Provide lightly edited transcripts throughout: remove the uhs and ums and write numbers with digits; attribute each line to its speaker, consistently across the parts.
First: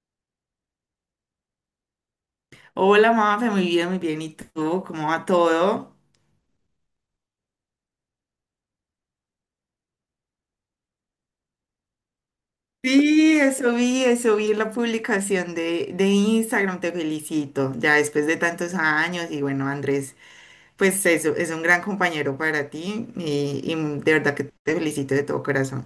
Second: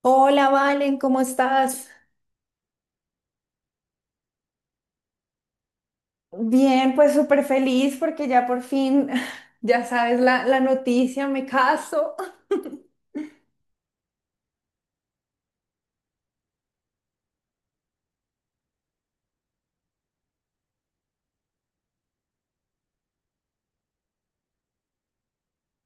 Speaker 1: Hola, Valen, ¿cómo estás?
Speaker 2: Hola, Mafe, muy bien, muy bien. ¿Y tú? ¿Cómo va todo?
Speaker 1: Bien, pues súper feliz porque ya por fin, ya sabes la noticia, me caso.
Speaker 2: Sí, eso vi en la publicación de Instagram, te felicito. Ya después de tantos años, y bueno, Andrés, pues eso, es un gran compañero para ti y de verdad que te felicito de todo corazón.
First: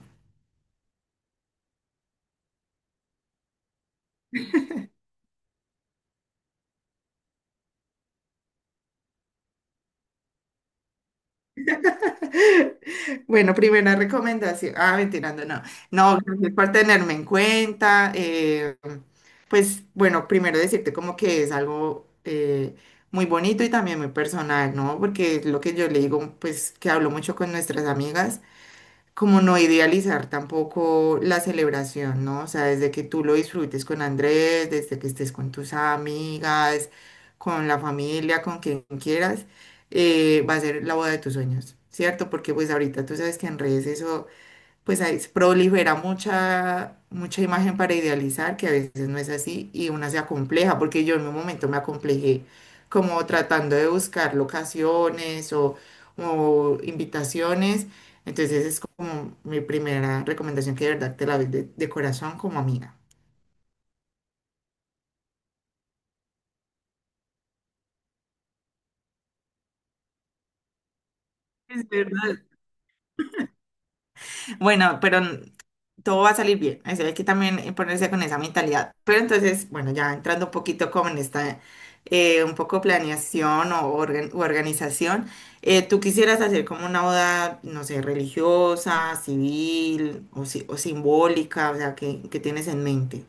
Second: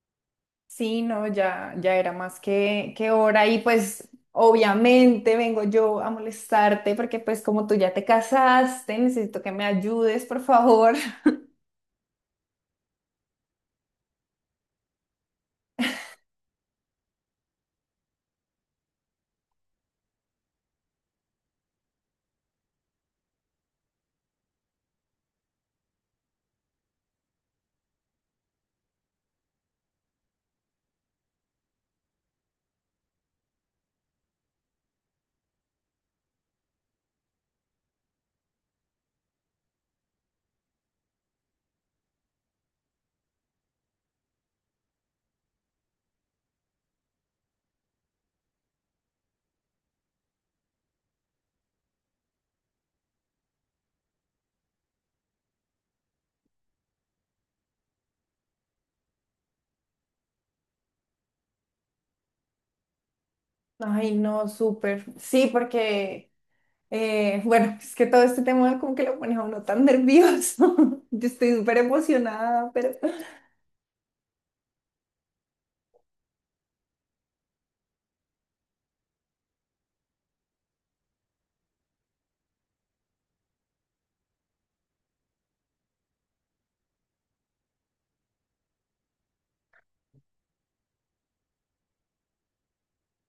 Speaker 1: Sí, no, ya, ya era más que hora y pues obviamente vengo yo a molestarte porque pues como tú ya te casaste, necesito que me ayudes, por favor.
Speaker 2: Bueno, primera recomendación. Ah, mentirando, no. No, gracias por tenerme en cuenta. Pues bueno, primero decirte como que es algo muy bonito y también muy personal, ¿no? Porque es lo que yo le digo, pues que hablo mucho con nuestras amigas, como no idealizar tampoco la celebración, ¿no? O sea, desde que tú lo disfrutes con Andrés, desde que estés con tus amigas, con la familia, con quien quieras, va a ser la boda de tus sueños, ¿cierto? Porque pues ahorita tú sabes que en redes eso, pues ahí se prolifera mucha, mucha imagen para idealizar, que a veces no es así, y una se acompleja, porque yo en un momento me acomplejé como tratando de buscar locaciones o invitaciones. Entonces es como mi primera recomendación que de verdad te la doy de corazón como amiga.
Speaker 1: Ay, no, súper. Sí, porque, bueno, es que todo este tema como que lo pone a uno tan nervioso. Yo estoy súper
Speaker 2: Es verdad.
Speaker 1: emocionada, pero...
Speaker 2: Bueno, pero todo va a salir bien. Eso hay que también ponerse con esa mentalidad. Pero entonces, bueno, ya entrando un poquito como en esta, un poco planeación o organ- u organización, ¿tú quisieras hacer como una boda, no sé, religiosa, civil o o simbólica? O sea, ¿ qué tienes en mente?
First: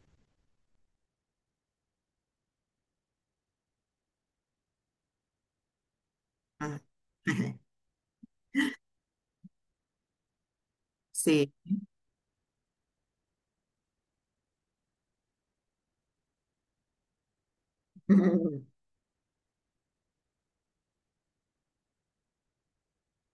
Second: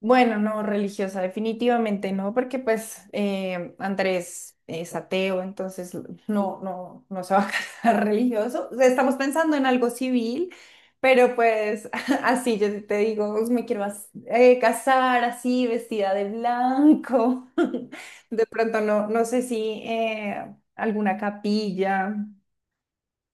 Speaker 1: Bueno, no, religiosa, definitivamente no, porque pues Andrés es ateo, entonces
Speaker 2: Ah.
Speaker 1: no se va a casar religioso. O sea, estamos pensando en algo civil, pero
Speaker 2: Sí.
Speaker 1: pues así yo te digo, me quiero casar así, vestida de blanco. De pronto no, no sé si alguna capilla.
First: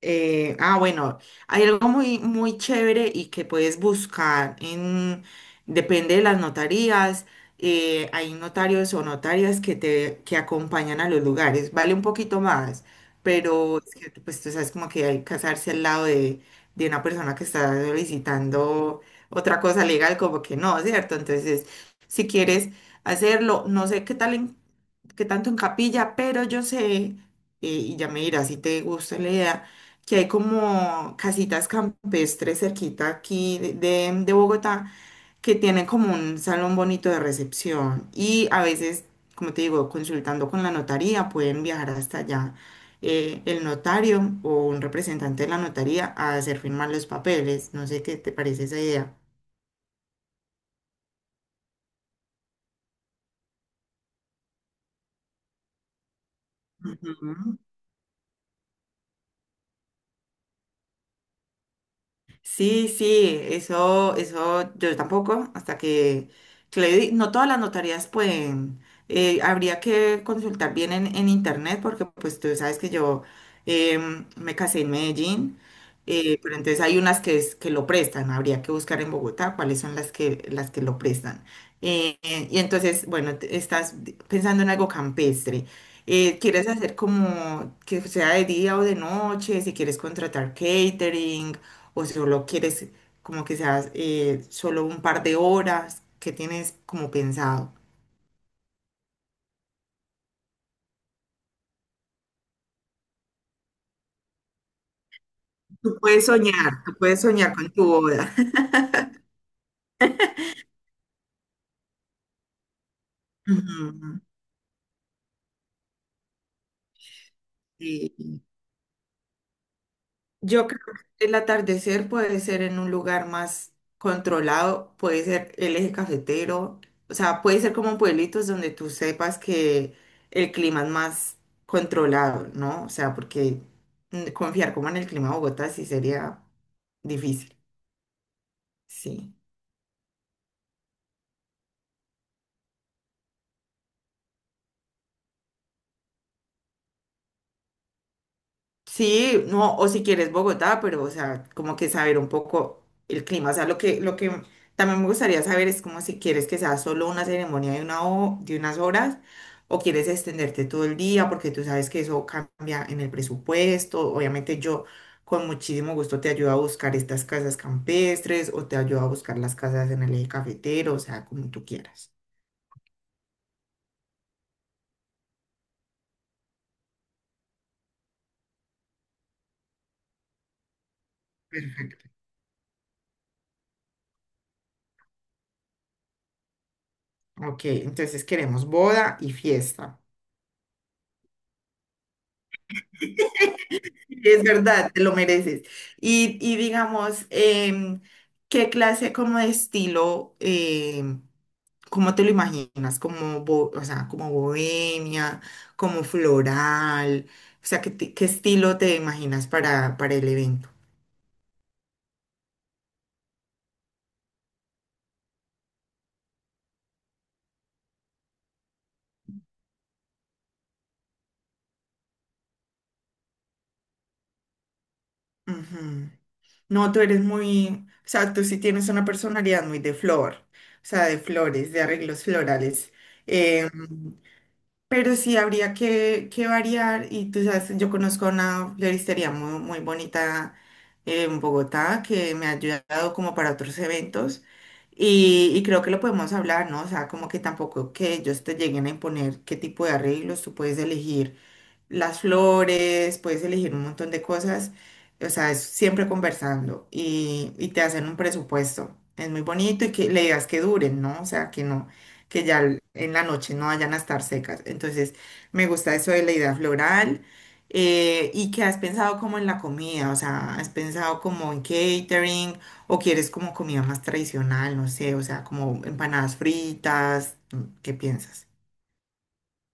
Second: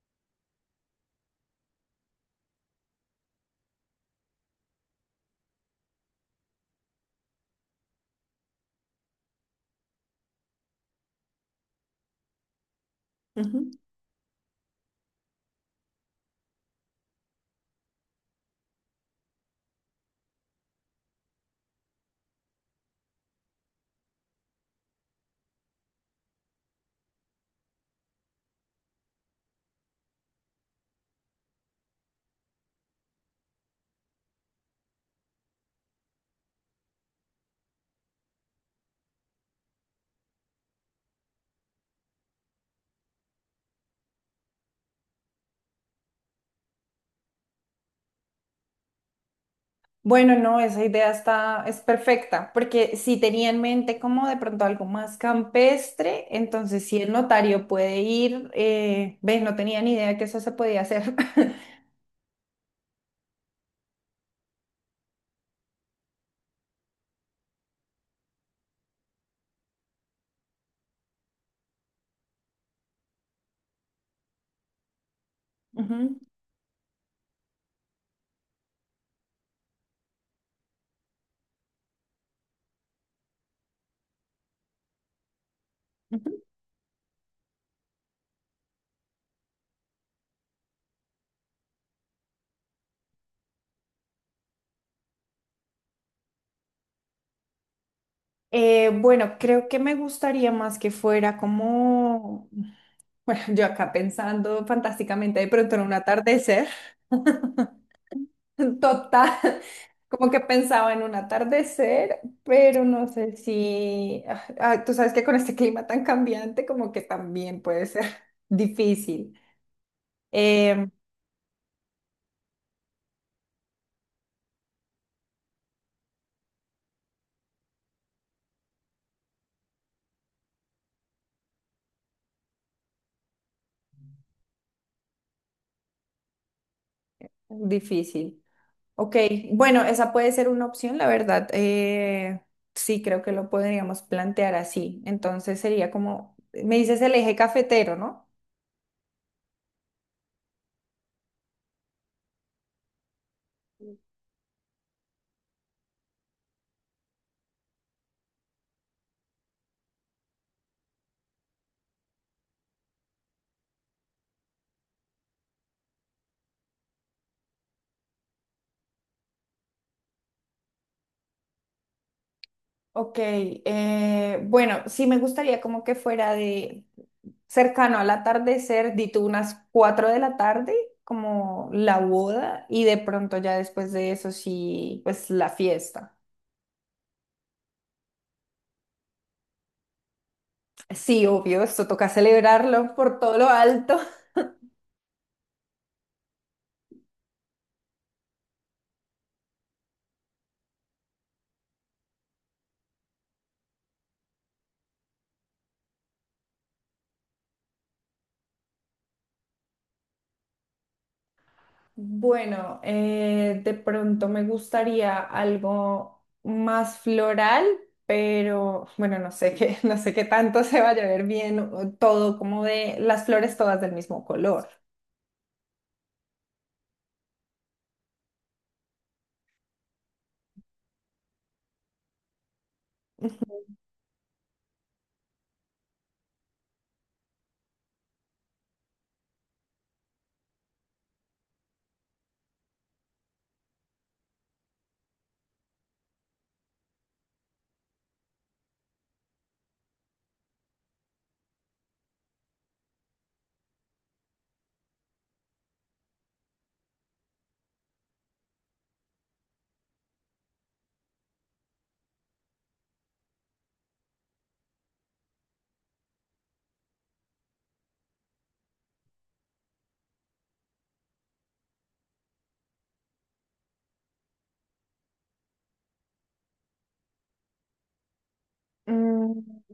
Speaker 2: Bueno, hay algo muy, muy chévere y que puedes buscar en, depende de las notarías, hay notarios o notarias que te, que acompañan a los lugares, vale un poquito más, pero es que, pues tú sabes como que hay que casarse al lado de una persona que está solicitando otra cosa legal, como que no, ¿cierto? Entonces, si quieres hacerlo, no sé qué tal en, que tanto en capilla, pero yo sé, y ya me dirás si te gusta la idea, que hay como casitas campestres cerquita aquí de Bogotá, que tienen como un salón bonito de recepción y a veces, como te digo, consultando con la notaría, pueden viajar hasta allá. El notario o un representante de la notaría a hacer firmar los papeles. No sé qué te parece esa idea.
Speaker 1: Bueno, no, esa idea está, es perfecta, porque si tenía en mente como de pronto algo más campestre, entonces si el
Speaker 2: Ujú.
Speaker 1: notario puede ir, ves, no tenía ni idea que eso se podía hacer.
Speaker 2: Sí, sí, eso yo tampoco, hasta que, no todas las notarías pueden, habría que consultar bien en internet, porque pues tú sabes que yo me casé en Medellín,
Speaker 1: Ujú,
Speaker 2: pero entonces hay unas que, que lo prestan, habría que buscar en Bogotá cuáles son las que lo prestan. Y entonces, bueno, estás pensando en algo campestre.
Speaker 1: ujú.
Speaker 2: ¿Quieres hacer como que sea de día o de noche? Si quieres contratar catering o solo quieres como que seas solo un par de horas, ¿qué tienes como pensado?
Speaker 1: Bueno, creo que me gustaría más que fuera como, bueno, yo acá pensando fantásticamente de pronto en un atardecer
Speaker 2: Tú puedes soñar con tu boda.
Speaker 1: total. Como que pensaba en un atardecer, pero no sé
Speaker 2: Ujú,
Speaker 1: si, tú sabes que con este clima tan cambiante, como que también puede ser
Speaker 2: sí.
Speaker 1: difícil.
Speaker 2: Yo creo
Speaker 1: Em,
Speaker 2: que el atardecer puede ser en un lugar más controlado, puede ser el eje cafetero, o sea, puede ser como pueblitos donde tú sepas que el clima es más controlado, ¿no? O sea, porque confiar como en el clima de Bogotá sí sería difícil,
Speaker 1: difícil. Ok,
Speaker 2: sí.
Speaker 1: bueno, esa puede ser una opción, la verdad. Sí, creo que lo podríamos plantear así. Entonces sería como, me dices el eje cafetero, ¿no?
Speaker 2: Sí, no, o si quieres Bogotá, pero, o sea, como que saber un poco el clima. O sea, lo que también me gustaría saber es como si quieres que sea solo una ceremonia de unas horas o quieres extenderte todo el día, porque tú sabes que eso cambia en el presupuesto. Obviamente yo con muchísimo gusto te ayudo a buscar estas casas campestres o te ayudo a buscar las casas en el eje cafetero, o sea, como tú quieras.
Speaker 1: Ok, bueno, sí me gustaría como que fuera de, cercano al atardecer, di tú unas 4 de la tarde, como la
Speaker 2: Perfecto.
Speaker 1: boda, y de pronto ya después de eso sí, pues la fiesta.
Speaker 2: Ok, entonces queremos boda y fiesta.
Speaker 1: Sí, obvio, esto toca celebrarlo por todo lo alto.
Speaker 2: Es verdad, te lo mereces. Y digamos, ¿qué clase como de estilo, em, cómo te lo imaginas? O sea, como bohemia, como floral, o sea, ¿ qué estilo te imaginas para el evento?
Speaker 1: Bueno, de pronto me gustaría algo más floral, pero bueno, no sé qué, no sé qué tanto se vaya a ver bien, o todo como de las flores todas del mismo color.
Speaker 2: Ujú. No, tú eres muy, o sea, tú sí tienes una personalidad muy de flor, o sea, de flores, de arreglos florales. Em, Pero sí habría que variar y tú sabes, yo conozco una floristería muy, muy bonita en Bogotá que me ha ayudado como para otros eventos y creo que lo podemos hablar, ¿no? O sea, como que tampoco que ellos te lleguen a imponer qué tipo de arreglos, tú puedes elegir las flores, puedes elegir un montón de cosas, o sea, es siempre conversando y te hacen un presupuesto. Es muy bonito y que le digas que duren, ¿no? O sea, que no, que en la noche no vayan a estar secas. Entonces, me gusta eso de la idea floral. Y que has pensado como en la comida, o sea, has pensado como en catering o quieres como comida más tradicional, no sé, o sea, como empanadas fritas, ¿qué piensas?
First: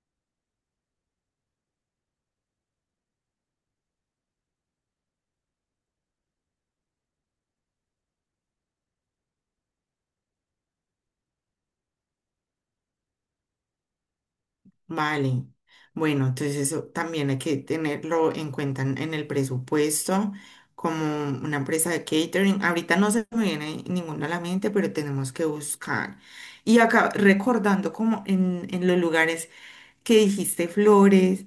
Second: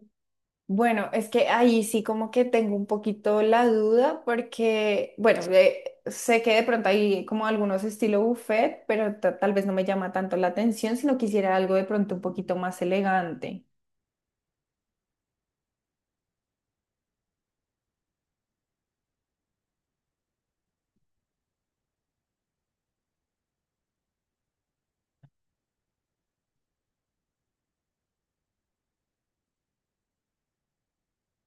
Speaker 1: Bueno, es que ahí sí como que tengo un poquito la duda porque, bueno, sé que de pronto hay como algunos estilo buffet, pero tal vez no me llama tanto la atención, sino quisiera algo de pronto un poquito más elegante.
Speaker 2: Vale. Bueno, entonces eso también hay que tenerlo en cuenta en el presupuesto, como una empresa de catering. Ahorita no se me viene ninguna a la mente, pero tenemos que buscar. Y acá recordando como en los lugares que dijiste flores,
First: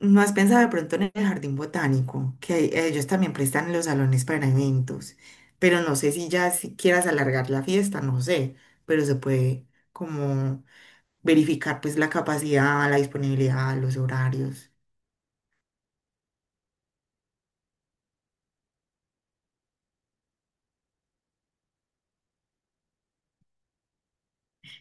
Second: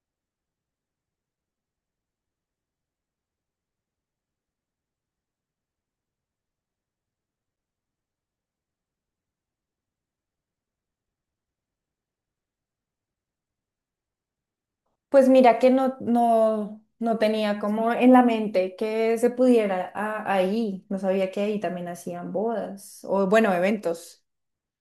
Speaker 2: ¿no has pensado de pronto en el jardín botánico? Que ellos también prestan los salones para eventos, pero no sé si ya si quieras alargar la fiesta, no sé, pero se puede como verificar pues la capacidad, la disponibilidad, los horarios.
Speaker 1: Pues mira que no tenía como en la mente que se pudiera ahí, no sabía que ahí también hacían bodas o bueno, eventos.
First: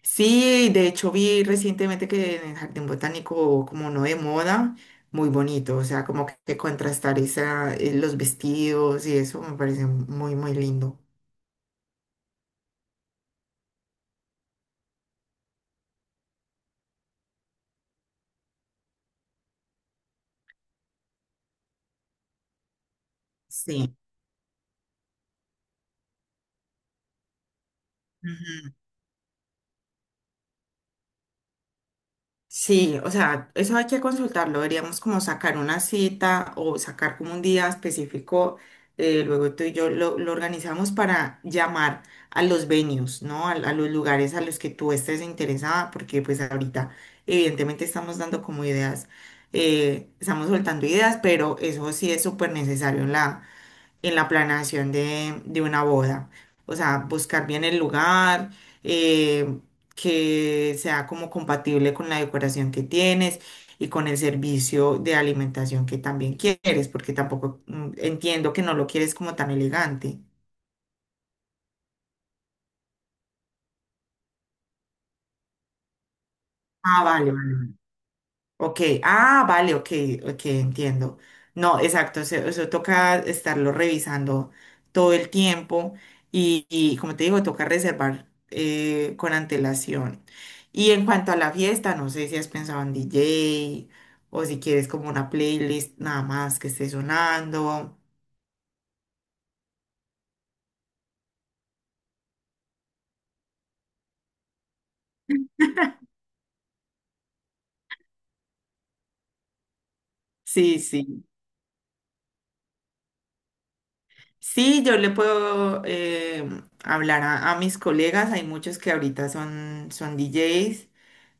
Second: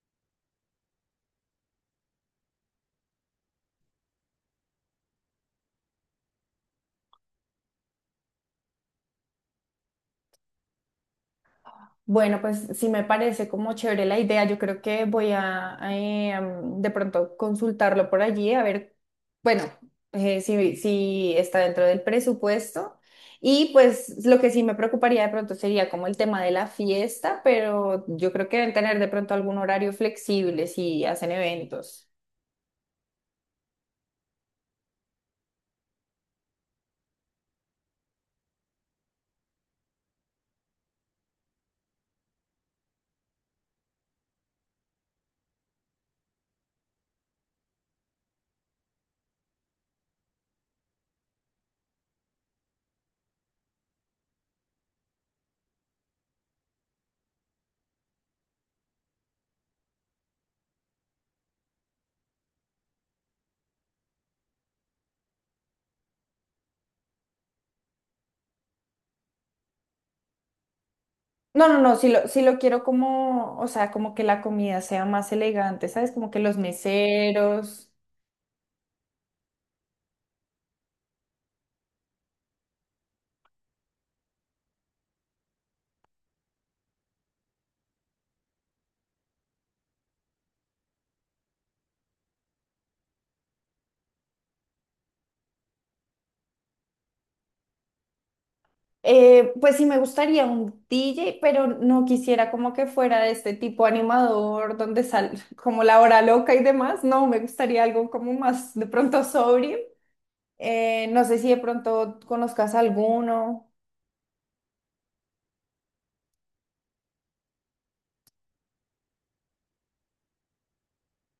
Speaker 2: Sí, de hecho vi recientemente que en el Jardín Botánico, como no de moda, muy bonito, o sea, como que contrastar esa, los vestidos y eso me parece muy, muy lindo.
Speaker 1: Bueno, pues sí me parece como chévere la idea. Yo creo que voy a, de pronto consultarlo por allí a ver. Bueno, si sí está dentro del presupuesto. Y
Speaker 2: Sí.
Speaker 1: pues lo que sí me preocuparía de pronto sería como el tema de la fiesta, pero yo creo que deben tener de pronto algún horario flexible si hacen eventos.
Speaker 2: Sí, o sea, eso hay que consultarlo. Deberíamos como sacar una cita o sacar como un día específico. Luego tú y yo lo organizamos para llamar a los venues, ¿no? A los lugares a los que tú estés interesada, porque pues ahorita evidentemente estamos dando como ideas, estamos soltando ideas, pero eso sí es súper necesario en la planeación de una boda. O sea, buscar bien el lugar, eh, que sea como compatible con la decoración que tienes y con el servicio de alimentación que también quieres, porque tampoco entiendo que no lo quieres como tan elegante.
Speaker 1: No, no, no, si lo quiero como, o sea, como que la comida sea más elegante, ¿sabes? Como que los
Speaker 2: Ah, vale.
Speaker 1: meseros.
Speaker 2: Ok, vale, ok, ok, entiendo. No, exacto, eso toca estarlo revisando todo el tiempo y como te digo, toca reservar con antelación. Y en cuanto a la fiesta, no sé si has pensado en DJ o si quieres como una playlist nada más que esté sonando.
Speaker 1: Pues sí me gustaría un DJ, pero no quisiera como que fuera de este tipo animador donde sale como la hora loca y demás. No, me gustaría algo como más de pronto sobrio.
Speaker 2: Sí,
Speaker 1: No
Speaker 2: sí.
Speaker 1: sé si de pronto conozcas alguno.
Speaker 2: Sí, yo le puedo hablar a mis colegas, hay muchos que ahorita son, son DJs.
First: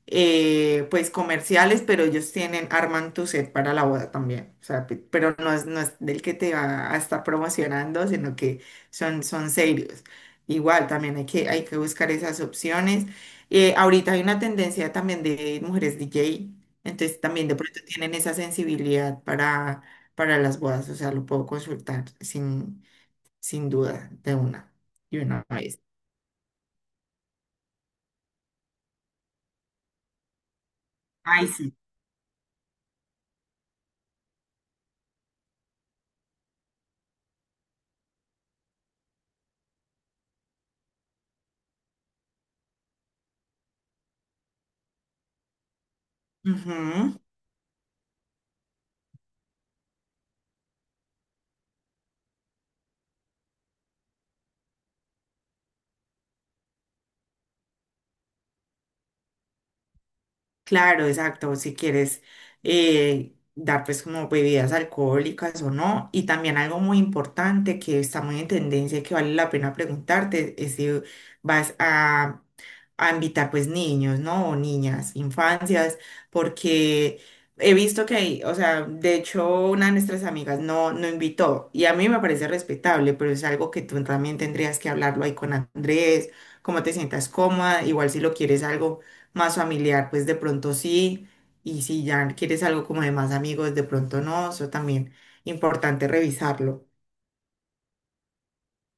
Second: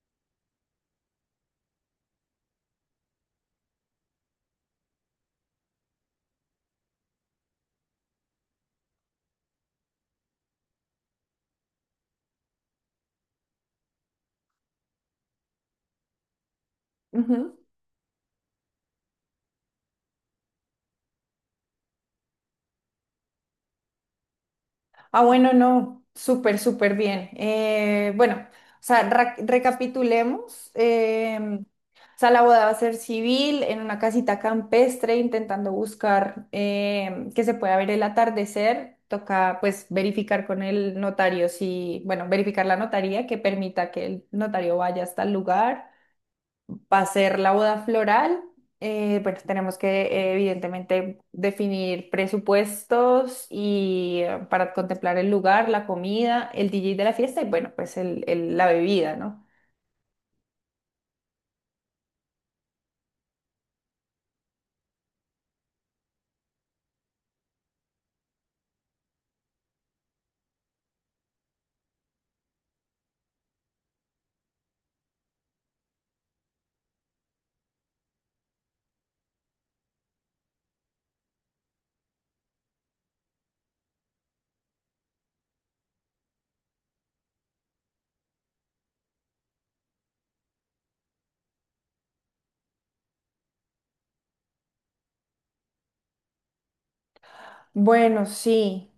Speaker 2: Pues comerciales, pero ellos tienen arman tu set para la boda también. O sea, pero no es, no es del que te va a estar promocionando, sino que son, son serios. Igual, también hay hay que buscar esas opciones. Ahorita hay una tendencia también de mujeres DJ, entonces también de pronto tienen esa sensibilidad para las bodas, o sea, lo puedo consultar sin duda de
Speaker 1: Ah,
Speaker 2: una
Speaker 1: bueno,
Speaker 2: vez.
Speaker 1: no, súper, súper bien. Bueno, o sea, recapitulemos.
Speaker 2: Ay, sí.
Speaker 1: O sea, la boda va a ser civil en una casita campestre, intentando buscar que se pueda ver el atardecer. Toca, pues, verificar con el notario si, bueno, verificar la notaría que permita que el notario vaya hasta el lugar. Va a
Speaker 2: Ujú.
Speaker 1: ser la boda floral. Bueno, tenemos que evidentemente definir presupuestos y para contemplar el lugar, la comida, el DJ de la fiesta y bueno, pues la bebida, ¿no?
Speaker 2: Claro, exacto, si quieres dar pues como bebidas alcohólicas o no. Y también algo muy importante que está muy en tendencia y que vale la pena preguntarte es si vas a, a invitar pues niños, ¿no? O niñas, infancias, porque he visto que hay, o sea, de hecho una de nuestras amigas no, no invitó y a mí me parece respetable, pero es algo que tú también tendrías que hablarlo ahí con Andrés, cómo te sientas cómoda, igual si lo quieres algo más familiar, pues de pronto sí, y si ya quieres algo como de más amigos, de pronto no, eso también importante revisarlo.
Speaker 1: Bueno, sí.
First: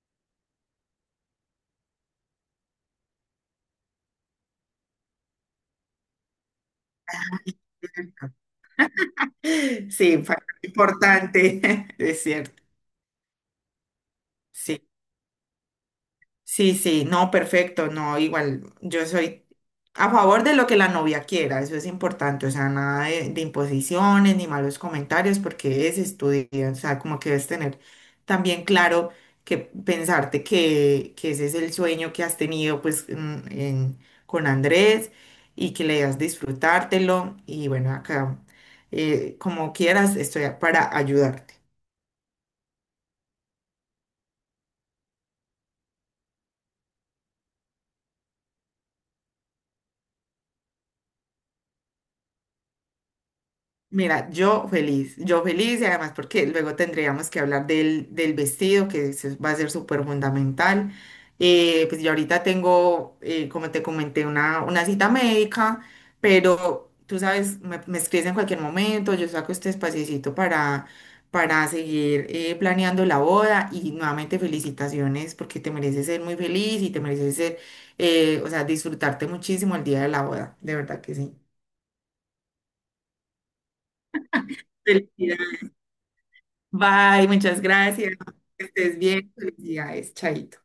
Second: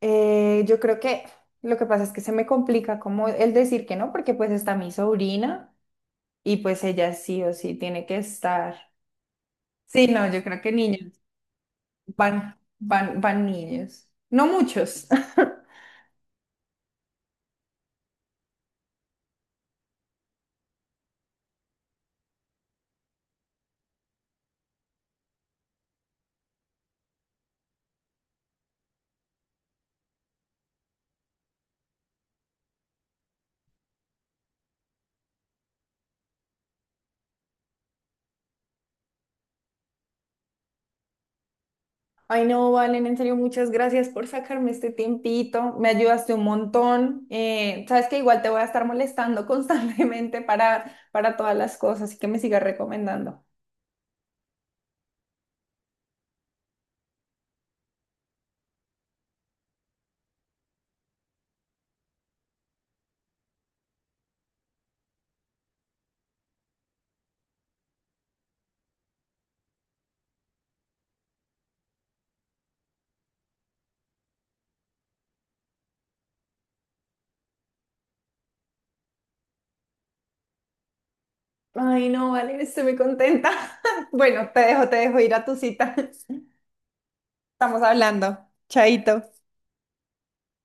Speaker 1: Yo creo que lo que pasa es que se me complica como el decir que no, porque pues está mi sobrina y pues ella sí o sí tiene que estar. Sí,
Speaker 2: Sí,
Speaker 1: no, yo
Speaker 2: factor
Speaker 1: creo que niños,
Speaker 2: importante, es cierto.
Speaker 1: van niños. No
Speaker 2: Sí.
Speaker 1: muchos.
Speaker 2: Sí, sí, no, perfecto, no, igual yo soy a favor de lo que la novia quiera, eso es importante, o sea, nada de imposiciones ni malos comentarios porque es estudio, o sea, como que debes tener también claro que pensarte que ese es el sueño que has tenido pues con Andrés y que le das disfrutártelo y bueno, acá como quieras estoy para ayudarte.
Speaker 1: Ay, no, Valen, en serio, muchas gracias por sacarme este tiempito. Me ayudaste un montón. Sabes que igual te voy a estar molestando constantemente para todas las cosas, así que me sigas recomendando.
Speaker 2: Mira, yo feliz y además porque luego tendríamos que hablar del vestido que va a ser súper fundamental. Pues yo ahorita tengo, como te comenté, una cita médica, pero tú sabes, me escribes en cualquier momento, yo saco este espaciecito para seguir planeando la boda y nuevamente felicitaciones porque te mereces ser muy feliz y te mereces ser, o sea, disfrutarte muchísimo el día de la boda, de verdad que sí.
Speaker 1: Ay, no, Valen, estoy muy contenta. Bueno, te dejo ir a tu
Speaker 2: Felicidades.
Speaker 1: cita.
Speaker 2: Bye, muchas
Speaker 1: Estamos
Speaker 2: gracias.
Speaker 1: hablando.
Speaker 2: Que estés
Speaker 1: Chaito.
Speaker 2: bien. Felicidades, Chaito.